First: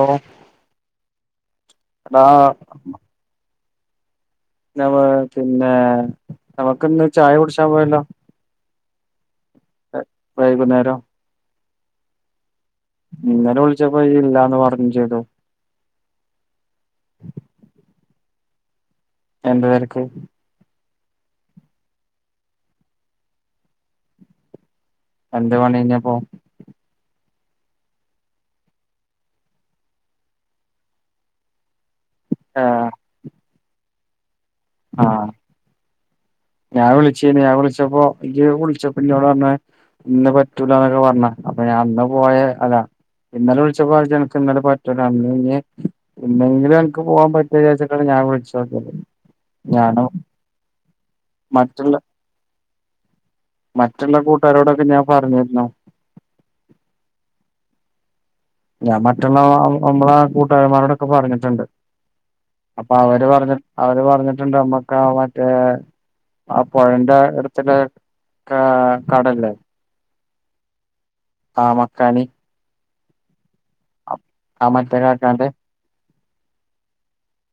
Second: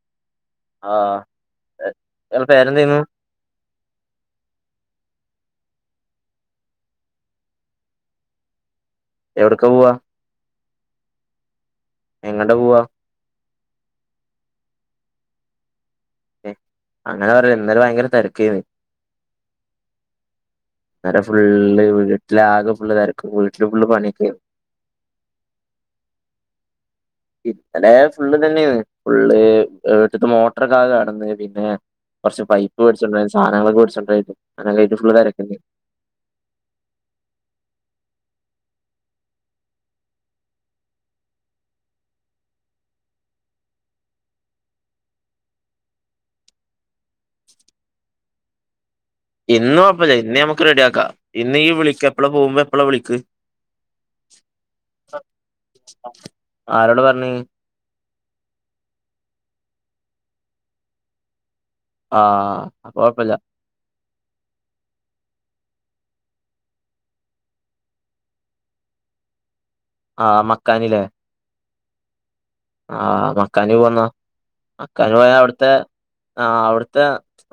ഓഹ് ആഹ് എഹ് ടാ [unintelligible] പിന്നെ നമുക്ക്ന്ന് ചായ കുടിച്ചാൻ പോയല്ലോ എവിടക്ക വൊ എ, വൈകുന്നേരം എങ്ങട്ടാ പോവാ ഇന്നലെ വിളിച്ചപ്പോ യില്ലാന്ന് പറഞ്ഞും ചെയ്തു എഹ് അങ്ങനെ പറ ഇന്നലെ ഭയങ്കര തിരക്കേന് എന്ത് തരക്ക് ഇന്നലെ ഫുള്ള് വീട്ടിലാകെ ഫുള് തര്ക്ക് വീട്ടില് ഫുള് പണിക്കേനി എന്ത് പണിയെഞപ്പോ ഇന്നലെ ഫുള്ള് തന്നെന്ന് ഫുള്ള് ഈട്ട്തെ മോട്ടർക്കാകെടന്ന് പിന്നെ കൊർച്ച് പൈപ്പ് ഏഹ് വേടിചുണ്ട്രാൻ സാനങ്ങളക്കെ മേട്ച്ണ്ട്രാ അങ്ങനെകെയ്ട്ട് ഫുൾ ആഹ് തരക്കല്ലെ ഞാൻ വിളിചീനി ഞാൻ വിളിച്ചപ്പോ ജ്ജ് വിളിച്ചപ്പന്നോടർഞ് ഇന്ന് പറ്റൂലന്നൊക്കെ പറഞ്ഞ അപ്പൊ ഞാൻ അന്ന് പോയെ അതാ ഇന്നലെ വിളിച്ചപ്പോ പറഞ്ഞു ഇജ് അൻക്ക് ഇന്നലെ പറ്റൂല ഇന്ന് ഇഞ്ഞ് ഇന്നെങ്കിലും അൻക്ക് പോവാൻ പറ്റുവിചാരിച്ചിട്ടാണ് ഞാൻ വിളിച്ചോകിയത് ഇന്ന് കൊഴപ്പല്ല ഇന്ന് ഞമ്മക്ക് റെഡിയാക്കാ ഇന്ന് ഇയ്യ് വിളിക്ക് എപ്പളാ പോകുമ്പോ എപ്പളാ വിളിക്ക് മറ്റ്ള്ള കൂട്ടാരോടൊക്കെ ഞാൻ പറഞ്ഞിരുന്നു ആരോട പറഞ്ഞെ ഞാൻ മറ്റുള്ള നമ്മളെ കൂട്ടുകാരമാരോടൊക്കെ പറഞ്ഞിട്ടുണ്ട് ആഹ് അപ്പൊ അവര് കൊഴപ്പല്ല പറഞ്ഞി അവര് പറഞ്ഞിട്ടുണ്ട് അമ്മക്കാ മറ്റേ ആ പൊഴന്റെ എടുത്ത്ള്ളെ കടല്ലേ ആ മക്കാനിലേ ആ മക്കാനി ആഹ് മക്കാനി പോവന്ന ആ മറ്റേ മക്കാനി പോയ കാക്കാന്റെ അവിട്ത്തെ ആ അവിട്ത്തെ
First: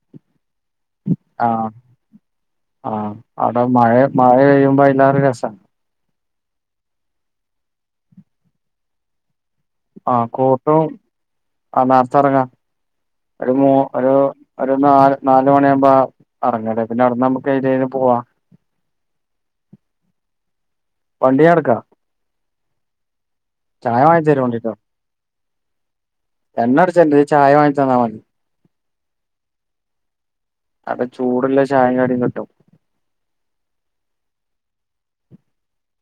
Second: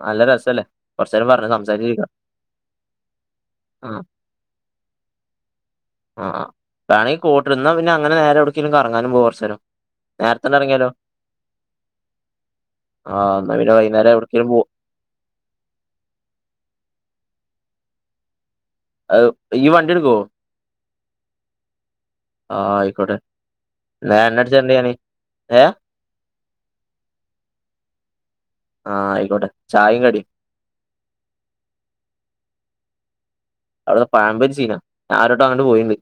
നല്ല രസല്ലേ കൊറച്ചേരം പറഞ്ഞ് ആഹ് സംസാരിച്ചിരിക്കാം ആ അവിടെ മഴ ആഹ് മഴ പെയ്യുമ്പോ അയിലേറെ രസ ആ വേണെങ്കിൽ കോട്ട്ട് ഇന്നാപിന്നെ അങ്ങന്നെ നേരെ എവ്ട്ക്കെകിലും കറങ്ങാനും പോവകൊർചേരം ആഹ് കോട്ടും ആ നേർത്തെ എറങ്ങ ആഹ് ഒരു എന്നാ മൂ പിന്നെ വൈന്നേരം ഒരു എവിടേക്കേലും പോവാ ഒര് നാല് നാല് മണിയാകുമ്പോ അറങ്ങലെ പിന്നെ അവിട്ന്ന് അമ്മക്ക് എയിലെകിലും പോവാ അത് ഇയ്യ് വണ്ടിട്ക്കോ? വണ്ടി ഞാൻ ഇട്ക്ക ആഹ് ആയിക്കോട്ടെ ചായ ഇന്ന വാങ്ങിച്ച് എണ്ണടിച്ച് തരുവോണ്ടിട്ടോ തരണ്ട് ഞാന് ഏ എണ്ണ അടിച്ചണ്ട ഇജ് ചായ വാങ്ങിച്ചെന്നാ മതി ആഹ് ആയിക്കോട്ടെ ചായേം കടീം അവ്ടെ ചൂട്ള്ള ചായിം കടിം കിട്ടും അവ്ട്ത്തെ പയമ്പൊരി സീന ഞാ ഒരട്ടം അങ്ങട്ട് പോയിണ്ട്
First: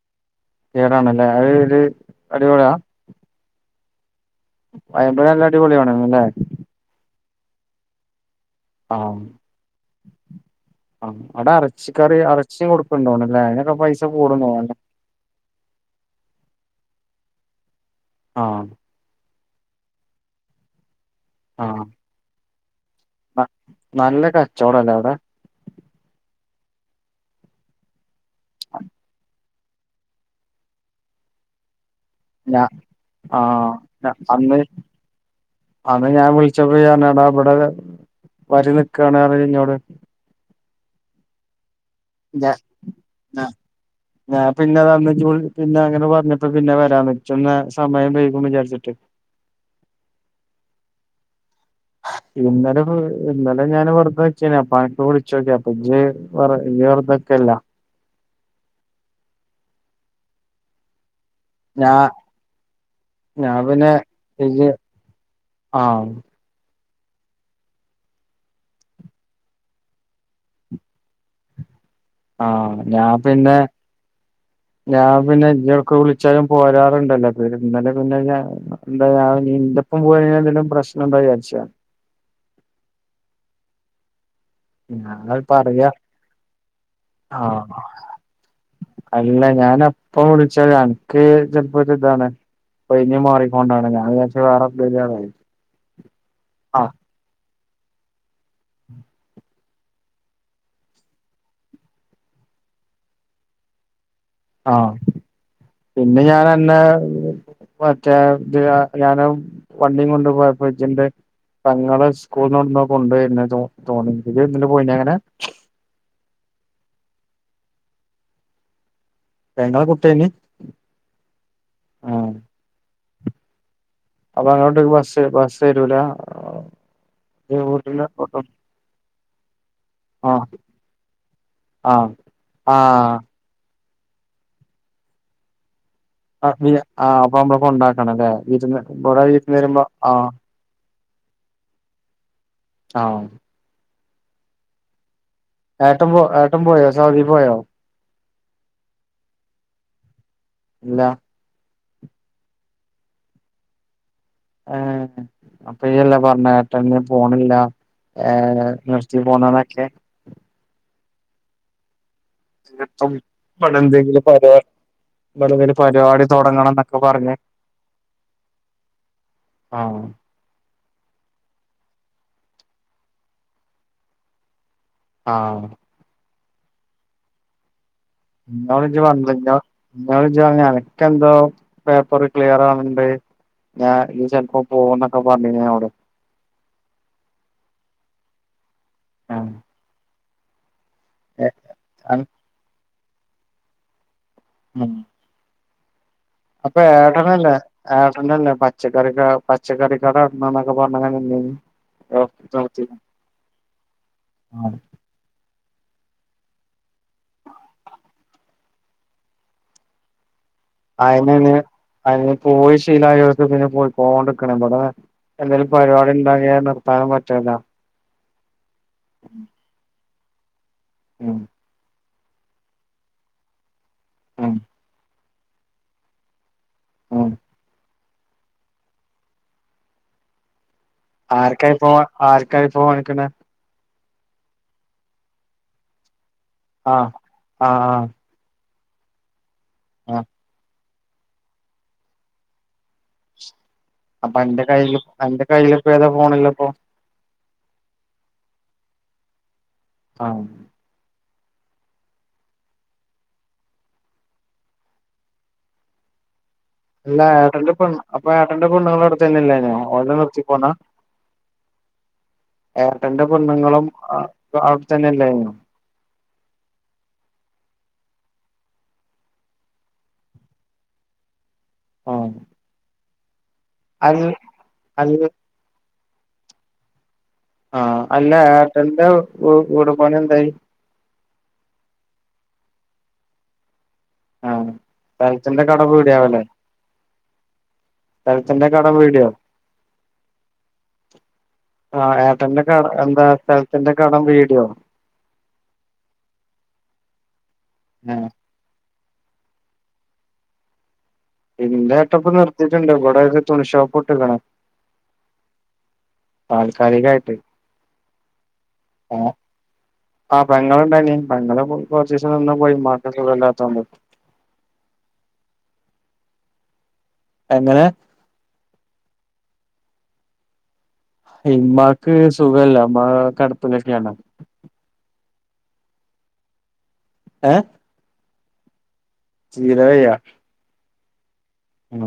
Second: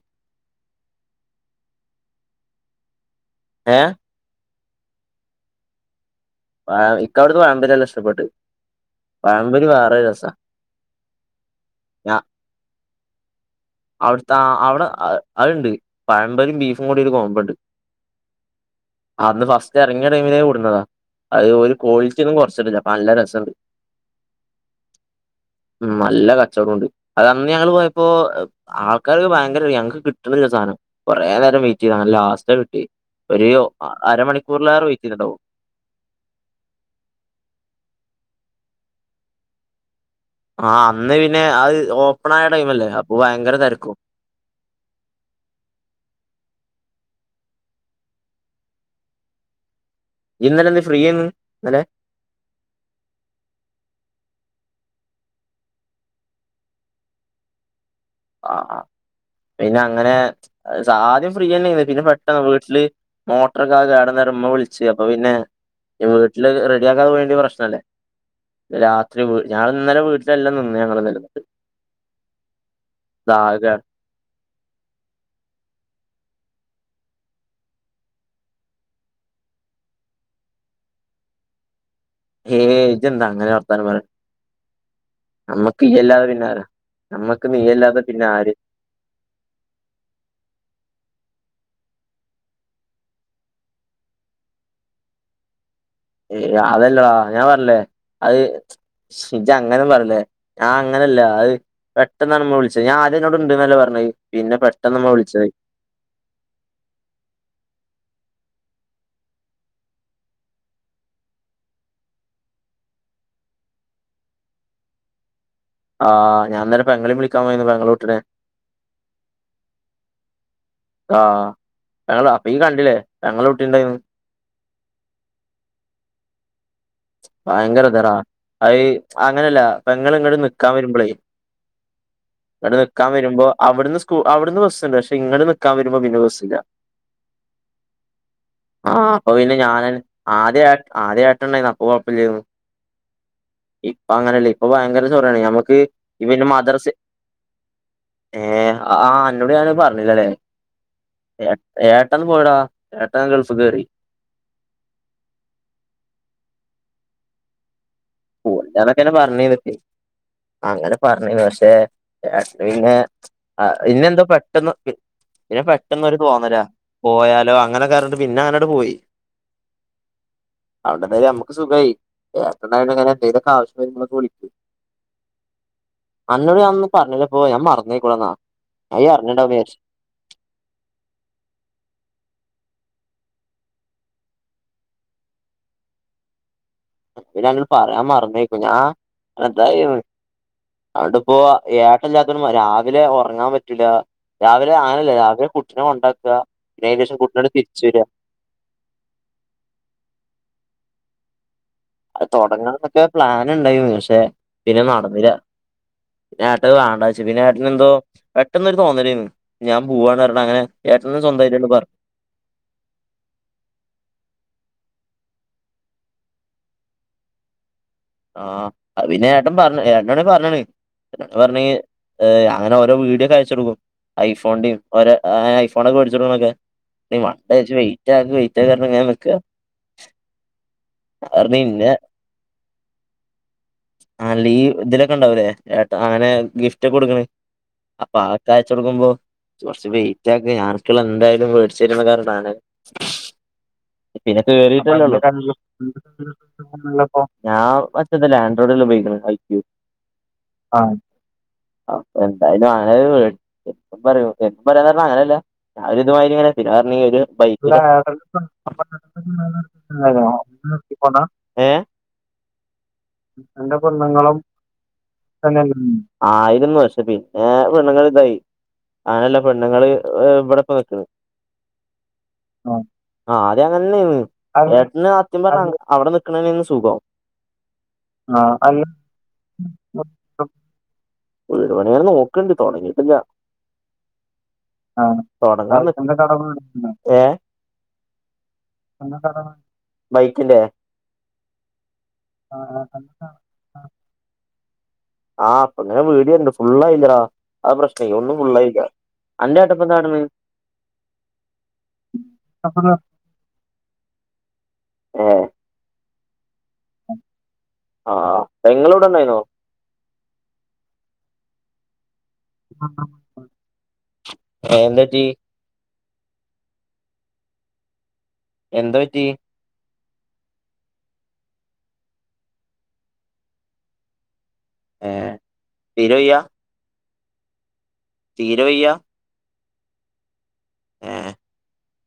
കേറണല്ലേ അത് ഒര് അടിപൊളിയാ ഏ പയംമ്പൊരി നല്ല അടിപൊളിയാണ് ന്ന്ല്ലേ പയം ഇക്ക അവ്ട്ത്തെ പയംമ്പൊരി നല്ല ഇഷ്ടപ്പെട്ട് പയംമ്പൊരി വേറൊര് രെസ ആ അവിടെറച്ചിക്കറി അർച്ചിം കൊട്ക്ക്ണ്ടോണ്ല്ലേ അതിനൊക്കെ പൈസ അവിട്ത്തെ കൂടും ആ തോന്നല്ലേ അവിടെ അത്ണ്ട് പയംമ്പരിം ബീഫും കൂടി ഒരു കോമ്പ ഇണ്ട് ആഹ് അന്ന് ഫസ്റ്റ് എറങ്ങിയ ടൈമിലേ കൊട്ന്നതാ അത് ഓല് ആഹ് ക്വാളിറ്റി ഒന്നും കൊറചിട്ടില്ല ന- നല്ലരസണ്ട്. നല്ല കച്ചവടല്ലേ അവിടെ നല്ല കച്ചോടൊണ്ട് അതന്ന് ഞങ്ങള് പോയപ്പോ ആൾക്കാര് ഭയങ്കര ഞങ്ങക്ക് കി ട്ട്ണില്ല സാനം കൊറേ നേരം വെയിറ്റ് എയ്തു ഇന്നാലും ലാസ്റ്റ് കിട്ടിയെ ഒര് ഒ ല്ല അന്ന് അന്ന് ഞാൻ വിളിച്ചപ്പോ ഇയർഞ്ഞു എടാ ഇബടെ വരി നിക്കാണ് അർഞു ഇന്നോട് ആ അന്ന് പിന്നെ അത് ഓപ്പൺ ആയ ഞാ ടൈമല്ലേ അപ്പൊ ഞാ ഭയങ്കര തെരക്കും ഞാൻ പിന്നെ അതന്ന് ഇജ് പിന്നെ അങ്ങനെ പറഞ്ഞപ്പ പിന്നെ വരാത്ന്നെ ഇച്ചന്ന് സമയം വൈകും വിചാരിച്ചിട്ട് ഇയ്യ് ഇന്നലെ എന്തെ ഫ്രീയേന്നു ഇന്നലെ ഇന്നലെ ഇന്നലെ ഞാന് വെർതെ നിക്കെയ്നു അപ്പൻക്ക് വിളിച്ചോക്കി അപ്പെ ഇജ് വെറ് ഇഞ് വെർതെക്കല്ല ആ ആഹ് പിന്നെ അങ്ങനെ ആദ്യം ഫ്രീയെന്നെന്നു ഞാ പിന്നെ പെട്ടെന്ന് വീട്ടില് ഞാൻ മോട്ട്രോക്കെ ആകെ പിന്നെ കേടന്നർഞ് ഇമ്മ ഇജ് വിളിച്ച് അപ്പൊ പിന്നെ ആഹ് വീട്ടില് റെഡിയാക്കാതെ പോയെങ്കി പ്രശ്നെല്ലേ രാത്രി ഞാ ഇന്നലെ വീട്ടിലെല്ല നിന്നെ ഞങ്ങൾ ഇന്നലെന്നും ആഹ് ഞാൻ പിന്നെ ദാകാണ് ഞാൻ പിന്നെ ഇജെട്ക്ക് വിളിച്ചാലും പോരാറുണ്ടല്ലോ ഇന്നലെ പിന്നെ [unintelligible] ഇന്റപ്പം പോയിക്കാണ്ട് [unintelligible] പ്രശ്നണ്ട വിചാരിച്ചു ഞാ ഹേയ് ഇജെന്താ അങ്ങനെ വർത്താനം പറിന് ഞാനത് പറയാ നമ്മക്ക്യ്യല്ലാതെ പിന്നെ ആരാ? നമ്മക്ക് ആഹ് നീല്ലാതെ പിന്നെ ആര്? അല്ല ഞന് യപ്പ വിളിച്ചല് അൻക്ക് ചല്പ്പോ ഒരു ഇതാണ്. ഒഴിഞ് മാറിക്കൊണ്ടാണ്. ഞാൻ വിചാരിച്ചു വേറെ എന്തേലും ആണ്. ഏ അതല്ലടാ ഞാൻ പറഞ്ഞില്ലേ അയ് ഇജ അങ്ങനും പറല്ലേ? ഞാൻ അങ്ങനെല്ല അത് പെട്ടെന്നാണ് മ്മ വിളിച്ചത്. ഞാൻ ആദ്യന്നോട് ഇണ്ട്ന്നല്ലേ പറഞ്ഞത്. പിന്നെ ആഹ് പെട്ടെന്ന് മ്മ വിളിച്ചത്. പിന്നെ ഞാനന്നേ മറ്റേ ത് ഞാന് വണ്ടി കൊണ്ട് പോയപ്പോ ഇജ്ണ്ട് പെങ്ങളെ സ്കൂള്ന്ന്ട്ന്നോ കൊണ്ട് യ്ര്ണതും തോന്നി. ഇജ്ട് ന്നലെ പോയിനോ യങ്ങനെ? ആഹാ ഞാൻന്നലെ പെങ്ങളീം വിളിക്കാൻപോയിന്നു. പെങ്ങളുട്ടിടെ പെങ്ങളെ കുട്ട്യേന് ആഹ് ഞങ്ങള് അപ്പയി കണ്ടിലെ പെങ്ങള് കുട്ടിണ്ടായിനു. അപ്പ പെങ്ങളട്ടിക് ബസ് ബസ്സ് വരൂലാ? ഭയങ്കരതിടാ അയ് അങ്ങനെല്ല പെങ്ങള് ങ്ങട് ആഹ് നിക്കാൻ വരുമ്പളേ ആഹ് ങ്ങട്ട്നിക്കാൻ ആഹ് വരുമ്പോ അവിടുന്ന് അവിടുന്ന് ബസ്ണ്ട്. പക്ഷെ ഇങ്ങെട് നിക്കാൻ വരുമ്പോ പിന്നെ ബസ് ആപിന്നെ ആ അപ്പൊം ബോ കൊണ്ടാക്കണം ല്ലേ? വിര്ന്ന് കൊറേയീസം വരുമ്പോ ആഹ് ആദ്യം ഏട്ടൻ ണ്ടയിന്നു അപ്പകുഴപ്പല്ലായ്ന്നു. ആഹ് ഇപ്പൊ അങ്ങനെല്ലയ് ഇപ്പോ ഭയങ്കര ചൊറേണ് ഞമ്മക് ഏട്ടം പോ ഏട്ടം പോയോ? സൗദി പോയോ? ഏ ആ അന്നോട് ഞാനത് പറഞ്ഞിലലെ ഇല്ല ഏട്ട ഏട്ടൻ പോയടാ. ഏട്ടൻ ഗൾഫ്ക്കേറി. ഏ അപ്പൊ യെല്ലേ പറഞ്ഞെ ഏട്ടൻ ഞ്പോണില്ലാന്ന്. ഏഹ അതൊക്കെന്നെ നിർത്തി പറഞ്ഞിരുന്നു പോന്നാന്നോക്കെ? അങ്ങനെ പറഞ്ഞിന് പക്ഷെ, ഏട്ടന് പിന്നെ ആഹ് ഇവിടെ എന്തെങ്കിലും പിന്നെന്തോ പരിപാ പെട്ടെന്ന് ഇവിടെ പിന്നെ എന്തെങ്കിലും പെട്ടെന്നൊരു പരിപാടി തോന്നല തുടങ്ങണം എന്നൊക്കെ പറഞ്ഞ് പോയാലോ? അങ്ങനെക്കറ്ഞ്ഞിട്ട് പിന്നെ അനങ്ങട്ട് പോയി. ആഹ് അഓണ്ടന്തായി നമ്മുക്ക് സുഖായി. ഏട്ടണ്ടായൊണ്ട്ങ്ങനെ എന്തേലൊക്കെ ആവശ്യം വരുമ്പലൊകെ വിളിക് ആഹ് അന്നോട് ഞാൻ ഒന്നും പറഞ്ഞിലപോ ഞാൻ മറന്നേക്കുണ്ന്നാ. ഇന്നോട് ജ് പറഞ്ഞില്ലൊ,? ഇന്നോട് ജ് പറഞ്ഞു അണക്കെന്തോ പേപ്പർ ക്ലിയർ ആണ് ണ്ട്. ഞാന് ഞ്ഞി ചെല് പ്പോ പോവുംന്നൊക്കെ പറഞ്ഞിന് ഞൻളോട് പിന്ന ഞാഅന്നോട് പറയാ മറന്നേക്കും. ഞാ അട് ആഹ് ന്തായോ അൻട്പ്പോ ഏ ഏട്ടൻല്ലാത്തുണ്ട് രാവിലെ ഒറങ്ങാൻ പറ്റൂല. രാവിലെ ആനല്ലെ രാവിലെ കുട്ടിനെ കൊണ്ടാക്ക. അപ്പേ ഏട്ടനല്ലേ ഏട്ടന്റെ പ പച്ചക്കറിക പച്ചക്കറികട നട്ത്തണം ന്നക്ക പറഞ്ഞ് ങ്ങനെനിന്നിനു അതൊടങ്ങണംന്നോക്കെ പ്ലാന്ടായിന്നു. പക്ഷെ ആഹ് പിന്നെ നടന്നില്ല. ന്നേ ഏട്ടഅത് വാണ്ട വെച്ചു. പിന്നെ ഏട്ടനെന്തോ പെട്ടെന്നൊരു തോന്നലെയിന്നു ഞാൻ പോവാന്ന് റഞ്ഞ് അങ്ങനെ ഏട്ടന് അയിനെ സ്വന്തമായിട്ടണ്ട് പറഞ്ഞു അയിന് പോയി ശീലയോർക്ക് പിന്നെ പോയികോടിരിക്കണം. ഇവിടെ എന്തേലും പരിപാടിണ്ടായ നിർത്താനും പറ്റൂല. ആ അതിപിന്നെ ഏട്ടൻ പറഞ്ഞ് ഏട്ടനോട് ഞാൻ പറഞ്ഞിന്. ഉം പറഞ്ഞ് ഏ അങ്ങനേ ഓരോ വീഡിയൊകെ അയച്ചോടുക്കും. ഐ ഉം ഫോൺന്റേം ഓര് ഐ ഫോണൊക്കെ വേട്ചോട്ക്ണ്കെ. നി ഉം വണ്ട ജ് വെയിറ്റ് ആക് വെയിറ്റ് ആക് ന്ന്ർഞ്ഞ്ങ്ങനെ നിക്ക ആർക്കാ ഐഫോൺ ആർക്കാ ഐഫോൺ വാങ്ങിക്കുന്നെ? ആ ലീ ഇതിലൊകേണ്ടാവൂലെ ഏട്ട അങ്ങനെ ആഹ് ഗിഫ്റ്റൊക്കെടുക്കണ ആഹ് ആഹ് അപ്പൊ തയാച്ചോടുക്കുമ്പോ കൊറച്ചു ആഹ് വെയിറ്റക് ഞന്ക്ക്ള്ള ന്തയാലും വേട്ച്ചരും ന്നെകെരഞാണ് അപ്പൊ പിന്നെ അന്റെ കയ്യില് കേറീട്ടുള്ളൂ അന്റെ കയ്യിലിപ്പ ഏതാ ഫോണിലിപ്പോ [unintelligible] ഞാൻ മറ്റതുല്ലേ ആൻഡ്രോയിഡല്ലാ ഉപയോഗിക്കണേ [unintelligible] ആഹ് ആഹ് അപ്പെ ന്തായാലും അങ്ങനൊരു പേടി എന്തും പറയും എന്തും പറയാന്നുപറഞ്ഞ അങ്ങനെല്ല ഞാനൊരു ഇതുമായിരി ഇങ്ങനെ വില പറഞ്ഞട്ടണ്ടെങ്കി ഒരു അല്ല ബൈക്ക് ഏട്ടന്റെ പെണ്ണ് അപ്പൊ ഏട്ടന്റെ പെണ്ണുങ്ങളും അവിടെ തന്നെയല്ലേനോ ഓലെ നിർത്തി പോന്നാ [unintelligible] ഏഹ് ഏർട്ടൽന്റെ എന്റെ പെണ്ണുങ്ങളും തന്നെ ആയിരുന്നു പക്ഷെ പിന്നെ പെണ്ണുങ്ങളുണ്ടായി അങ്ങനെല്ല പെണ്ണുങ്ങള് ഇബിടെപ്പൊ [unintelligible] ആഹ് ആഹ് ആ ആദ്യം അൽ അങ്ങനെന്നെർന്ന് ഏട്ടന് അൽ സത്യം പറഞ്ഞ അവടെ നിക്കാണതെന്നർന്നു സുഖം. ആഹ് അന്റെ ആഹ് അല്ല ഏട്ടന്റെ വ്‌ വീടുപണിന്തായി. വീടുപണി ഇങ്ങനെ നോക്ണ്ട് തൊടങ്ങീട്ടില്ല. ആഹ് ആഹ് സ്ഥലത്തിന്റെ തൊടങ്ങാ കടം നിക്കണ്ടെ വീടിയാവല്ലേ [unintelligible] ഏ. സ്ഥലത്തിന്റെ [unintelligible] വൈകില്ലേ ആ ഏട്ടന്റെ ക എന്താ ആഹ് സ്ഥലത്തിന്റെ കടം വീടിയ്യോ ആ ഇപ്പൊങ്ങനെ വീടിവെരുണ് ഫുള്ളായില്ലെടാ ആ പ്രശ്നയ്‌ ഏഹ് ഒന്നും ഫുള്ളായില്ല. അന്റെ ഏട്ടൻ ഇപ്പൊന്താകാട്ട്ണ് ഇന്റെ ഏട്ടപ്പൊ നിർത്തിട്ടിണ്ട് ഇവിടെ ഒരു തുണിഷോപ്പ്ട്ട്ക്ക്‌ണ്. ഏഹ് താൽക്കാലികായിട്ട് ആഹ് പെങ്ങള് ഇവിടെ ഏ ഇണ്ടായിന്നോ ആ പെങ്ങളുണ്ടായിനി പെങ്ങള് കൊറച്ചീസം നിന്നുപോയി ഉമ്മാക് സുഖല്ലാത്തോണ്ട്. ഏ എന്തറ്റി? എങ്ങനെ. എന്ത്പറ്റി? ഇമ്മാക്ക് സുഖല്ല ഇമ്മാ കടപ്പിലന്നെണ്. ഏ തീരേവയ്യ [unintelligible] തീരേവയ്യ തീരെവയ്യ ഏ ഉം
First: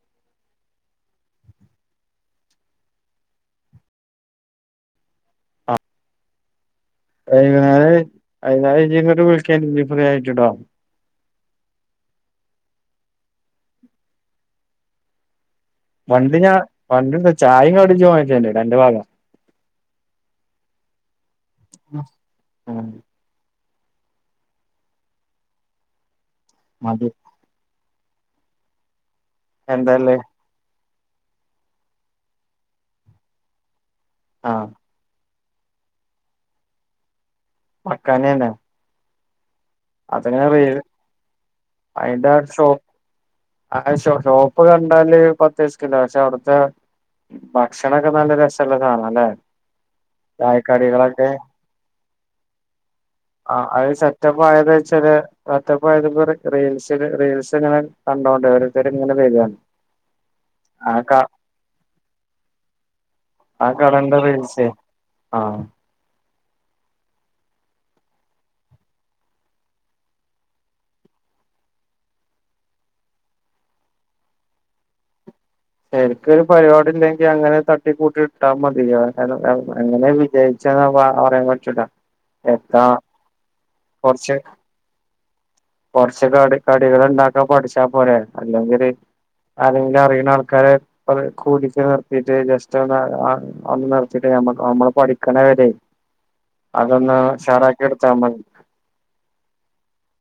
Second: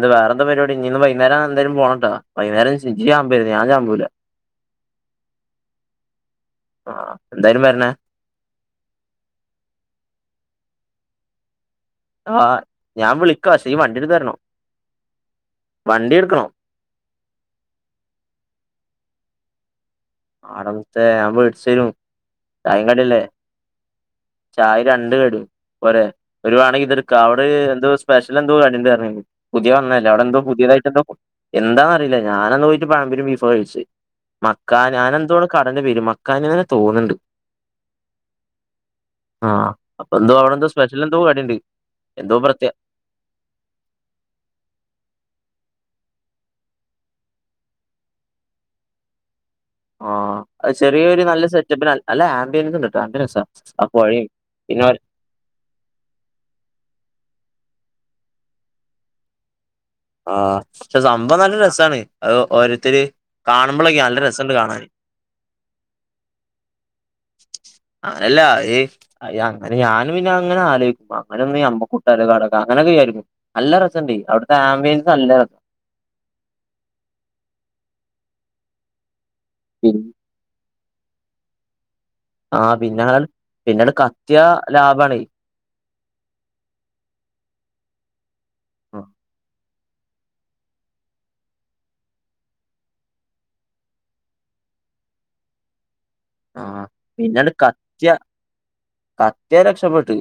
ന്ത് വേറെന്താ പരിപാടി ഇഞ്ഞീഇന്ന് വൈനേരം എങ്ങട്ടീലും പോണണ്ടോ വൈന്നേരം [unintelligible] ഞാൻ ചാബൂല അ ആഹ് എന്തായാലും വരണേ [unintelligible] ഫ്രീ ആയിട്ട് ട്ടോ ആഹ് ഞാൻ വിളിക്കാം ക്ഷേ ഈ വണ്ടിട്ത്ത് തരണം വണ്ടി ഞാൻ വണ്ടിഇണ്ട് ചായി കടി ഇജ്ജ് വാങ്ങി തെരന്റെരും അന്റെ വ ആടമുത്തെ ഞാൻ വേടിച്ചേരും ഉം ചായികടില്ലേ ചായ രണ്ട് കടിം പോരെ ഒരു വടയും ഇതും മതി എടുക്കാ ഹ് എന്തോ സ്പെഷ്യൽ എന്തോ കടിണ്ട് പറഞ്ഞെന്നു പുതിയ വന്നേതല്ലേ എന്താല്ലേ അവിടെ എന്തോ പുതിയതായിട്ട് എന്തോ എന്താന്ന് അറിയില്ല ഞാനന്ന് പോയിട്ട് പഴമ്പോരി ബീഫ് കഴിച്ച് ആഹ് ആ ഞാനന്തോണ് കടന്റെ പെര് മക്കാന് തോന്ന്ണ്ട് മക്കാനെണ് ആഹ് അപ്പ എന്തോ അവിടെ എന്തോ റീൽ സ്പെഷ്യലെന്തോ കടിണ്ട് എന്തോ പ്ര ആശോ ഷോപ്പ് കണ്ടാല് പത്തയ്സക്കില്ല പക്ഷെ അവിടുത്തെ ഭക്ഷണൊക്കെ നല്ല രസള്ള [unintelligible] ആഹ് അത് ചെറിയൊരു ചായക്കടികളൊക്കെ നല്ല സെറ്റപ്പിന് അല്ല ആമ്പിയൻസ് ഇണ്ട്ട്ടോ നല്ലരസാ അ പോഴീ [unintelligible] [unintelligible] റീൽസ് റീൽസ് ഇങ്ങനെ കണ്ടോണ്ട് ഓരോരുത്തരും ഇങ്ങനെ വരിയാണ് ആഹ് പക്ഷെ സംഭവം നല്ല രസണ് അത് ഓരോരുത്തര് ആ കാണുമ്പോളേക്കേ കടന്റെ നല്ല രസണ്ട് റീൽസേ കാണാൻ ആഹ് ആങ്ങനല്ലാ ഏയ് അയ് അങ്ങെനെ ഞാനും പിന്നെങ്ങനെ ആലോചിക്കും അങ്ങനൊന്ന അമ്മക്കൂട്ടാലോ കട അങ്ങനൊക്കെ വിജാരിക്കും നല്ല രസണ്ടേ അവിടുത്തെആംബിയൻസ് നല്ല രസ് എനിക്കൊരു പരിപാടി ഇല്ലെങ്കിൽ അങ്ങനെ തട്ടിക്കൂട്ടി ഇട്ടാ മതിയഅയ് അങ് പി അങ്ങനെ വി ജയിച്ചെന്ന പ പറയാൻ പറ്റൂട്ടോ ആഹ് പിന്നാൽ പിന്നെട് കത്തിയ ലാഭണ് കൊറച്ചോക്കെ അട് കടികൾ ഉണ്ടാക്കാ പഠിച്ചാ പോരെ അല്ലെങ്കില് അല്ലെങ്കിൽ അറീണ ആൾക്കാരെ അത് കൂട്ടിട്ട് വിജയ് ജസ്റ്റ് ഒന്ന്ആൻ ഒന്ന് നിർത്തിട്ട്നമ്മ നമ്മള് പഠിക്കണെ വരെ ആ അതൊന്ന് ഷറാക്കി ഇട്‌താമതി കത്യ രക്ഷപ്പെട്ടു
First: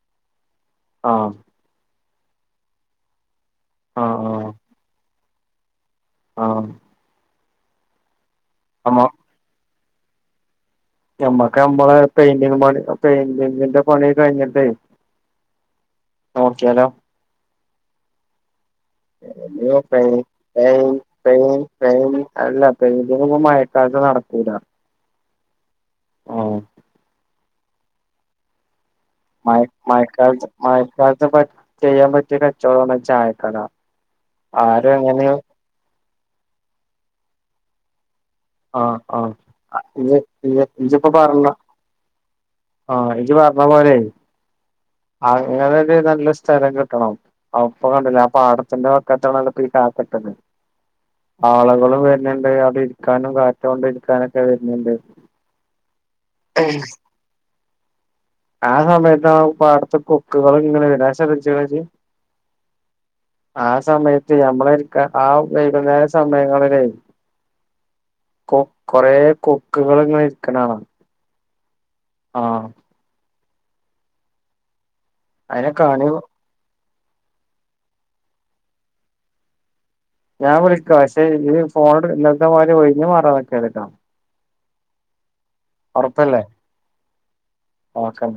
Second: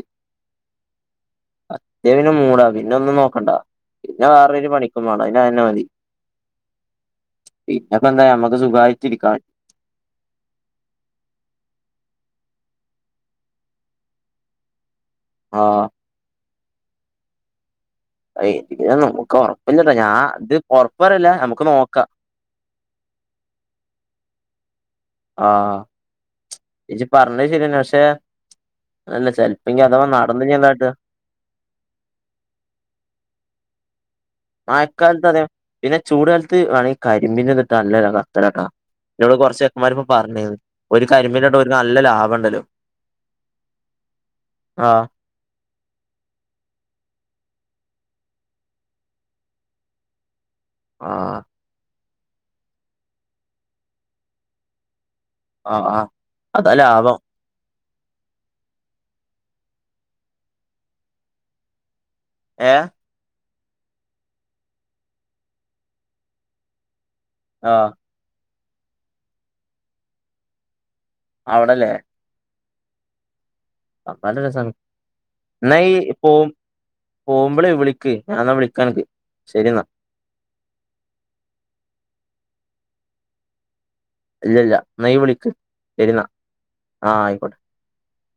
ആഹ് കത്യാപിന്നെ മൂടാ പിന്നെ ഒന്നും നോക്കണ്ട ആഹ് പിന്നെ ആഹ് വേറൊരു പണിക്കുംപോണ്ടപിന്നെ അതന്നെ മതി ആഹ് പിന്നെപ്പ എന്താ നമ്മക്ക് നമ്മ സുഖായിട്ടിരിക്കാം ഞമ്മക്ക് ഞമ്മടെ പെയിന്റി ങ്‌ പണി പെയിന്റിങ്ങിന്റെ പണി കയിഞ്ഞിട്ടേ ആഹ് നോക്കിയാലോ അയ് ഇത് നമുക്ക് അയ്യോ ഉറപ്പില്ലട്ടോ പെയി ഞാൻ ഇത് പെയി ഉറപ്പറല്ല പെയി ഞമക്ക് നോക്കാ പെയി അല്ല പെയ് ന്റിങ് പോ മയക്കാലത്ത് നടക്കൂല ആഹ് ആഹ് ഇജ്ജ് പറഞ്ഞത് ശരിയന്നെ പക്ഷേ അല്ല ചെലപ്പങ്ങി അഥവാ നടന്നഇഞ്ഞി എന്താട്ട ജ്ജ ബഡ് ചെയ്യാ പറ്റിയ കചോടാണ് ചായക്കട ആരും മഴക്കാലത്ത് അങ്ങനെ അതെ പിന്നെ ചൂട്‌ കാലത്ത് വേണെങ്കിൽ കരിമ്പീന്റെത്ട്ടാ നല്ലകത തിരക്കാ ആഹ് ആഹ് ഇന്നോട് കോറച് ചെക്കന്മാര് ഇപ്പ ഇജ് പറഞ്ഞീന്നു ഇജ് ഒര് ഇജിപ്പോ പറഞ്ഞ കരിമ്പിന്റെതോണ്ട് ഒൽക് നല്ല ലാഭം ഇണ്ടല്ലോ ആഹ് ഇജ്ജ് പറഞ്ഞ പോലെയ് ആഹ് അങ്ങനെ ഒരു നല്ല സ്ഥലം കിട്ടണം അപ്പൊ കണ്ടില്ലെ ആ പാടത്തിന്റെ വക്കത്താണ് അതെക്കെയി കാക്ക ഇട്ടത് ആഹ് ആളുകളും വരുന്നുണ്ട് അവിടെ ഇരിക്കാനും കാറ്റൊ കൊണ്ട് ഇരിക്കാനൊക്കെ വരുന്ണ്ട് ആഹ് ആഹ് അത ലാഭം [unintelligible] ആ സമയത്ത് ആ പാടത്തെ കൊക്കുകളും ഇങ്ങനെ വരും അത് ശ്രദ്ധിച്ച്ക്ക്ണോ ജ്ജ് ഏ ആ സമയത്ത് നമ്മളരിക്ക ആ വൈകുന്നേര സമയങ്ങളിലേ ആഹ് കൊ കൊറ കൊക്കുകൾ ഇങ്ങെ ഇരിക്കണാണ് അവിടല്ലേ ആഹ് അത് നല്ല രസമാണ് അയിനെ എന്നായി കാണി പ്പോ പോമ്പോളേ വിളക്ക് ഞാൻന്നാ വിളിക്കാനക്ക് ശരി എന്നാ ഞാൻ വിളിക്കാം പക്ഷെ ഈ ഇത് ഫോൺ എടു ഇല്ലത്തെ മാതിരി ഒഴിഞ്ഞ് മാറാനിക്കല്ലേട്ടോ ഇല്ല ഇല്ല നീ വിളിക്ക് ശരിയെന്നാ ഒറപ്പല്ലേ ആഹ് ആയിക്കോട്ടെ ഓക്കെ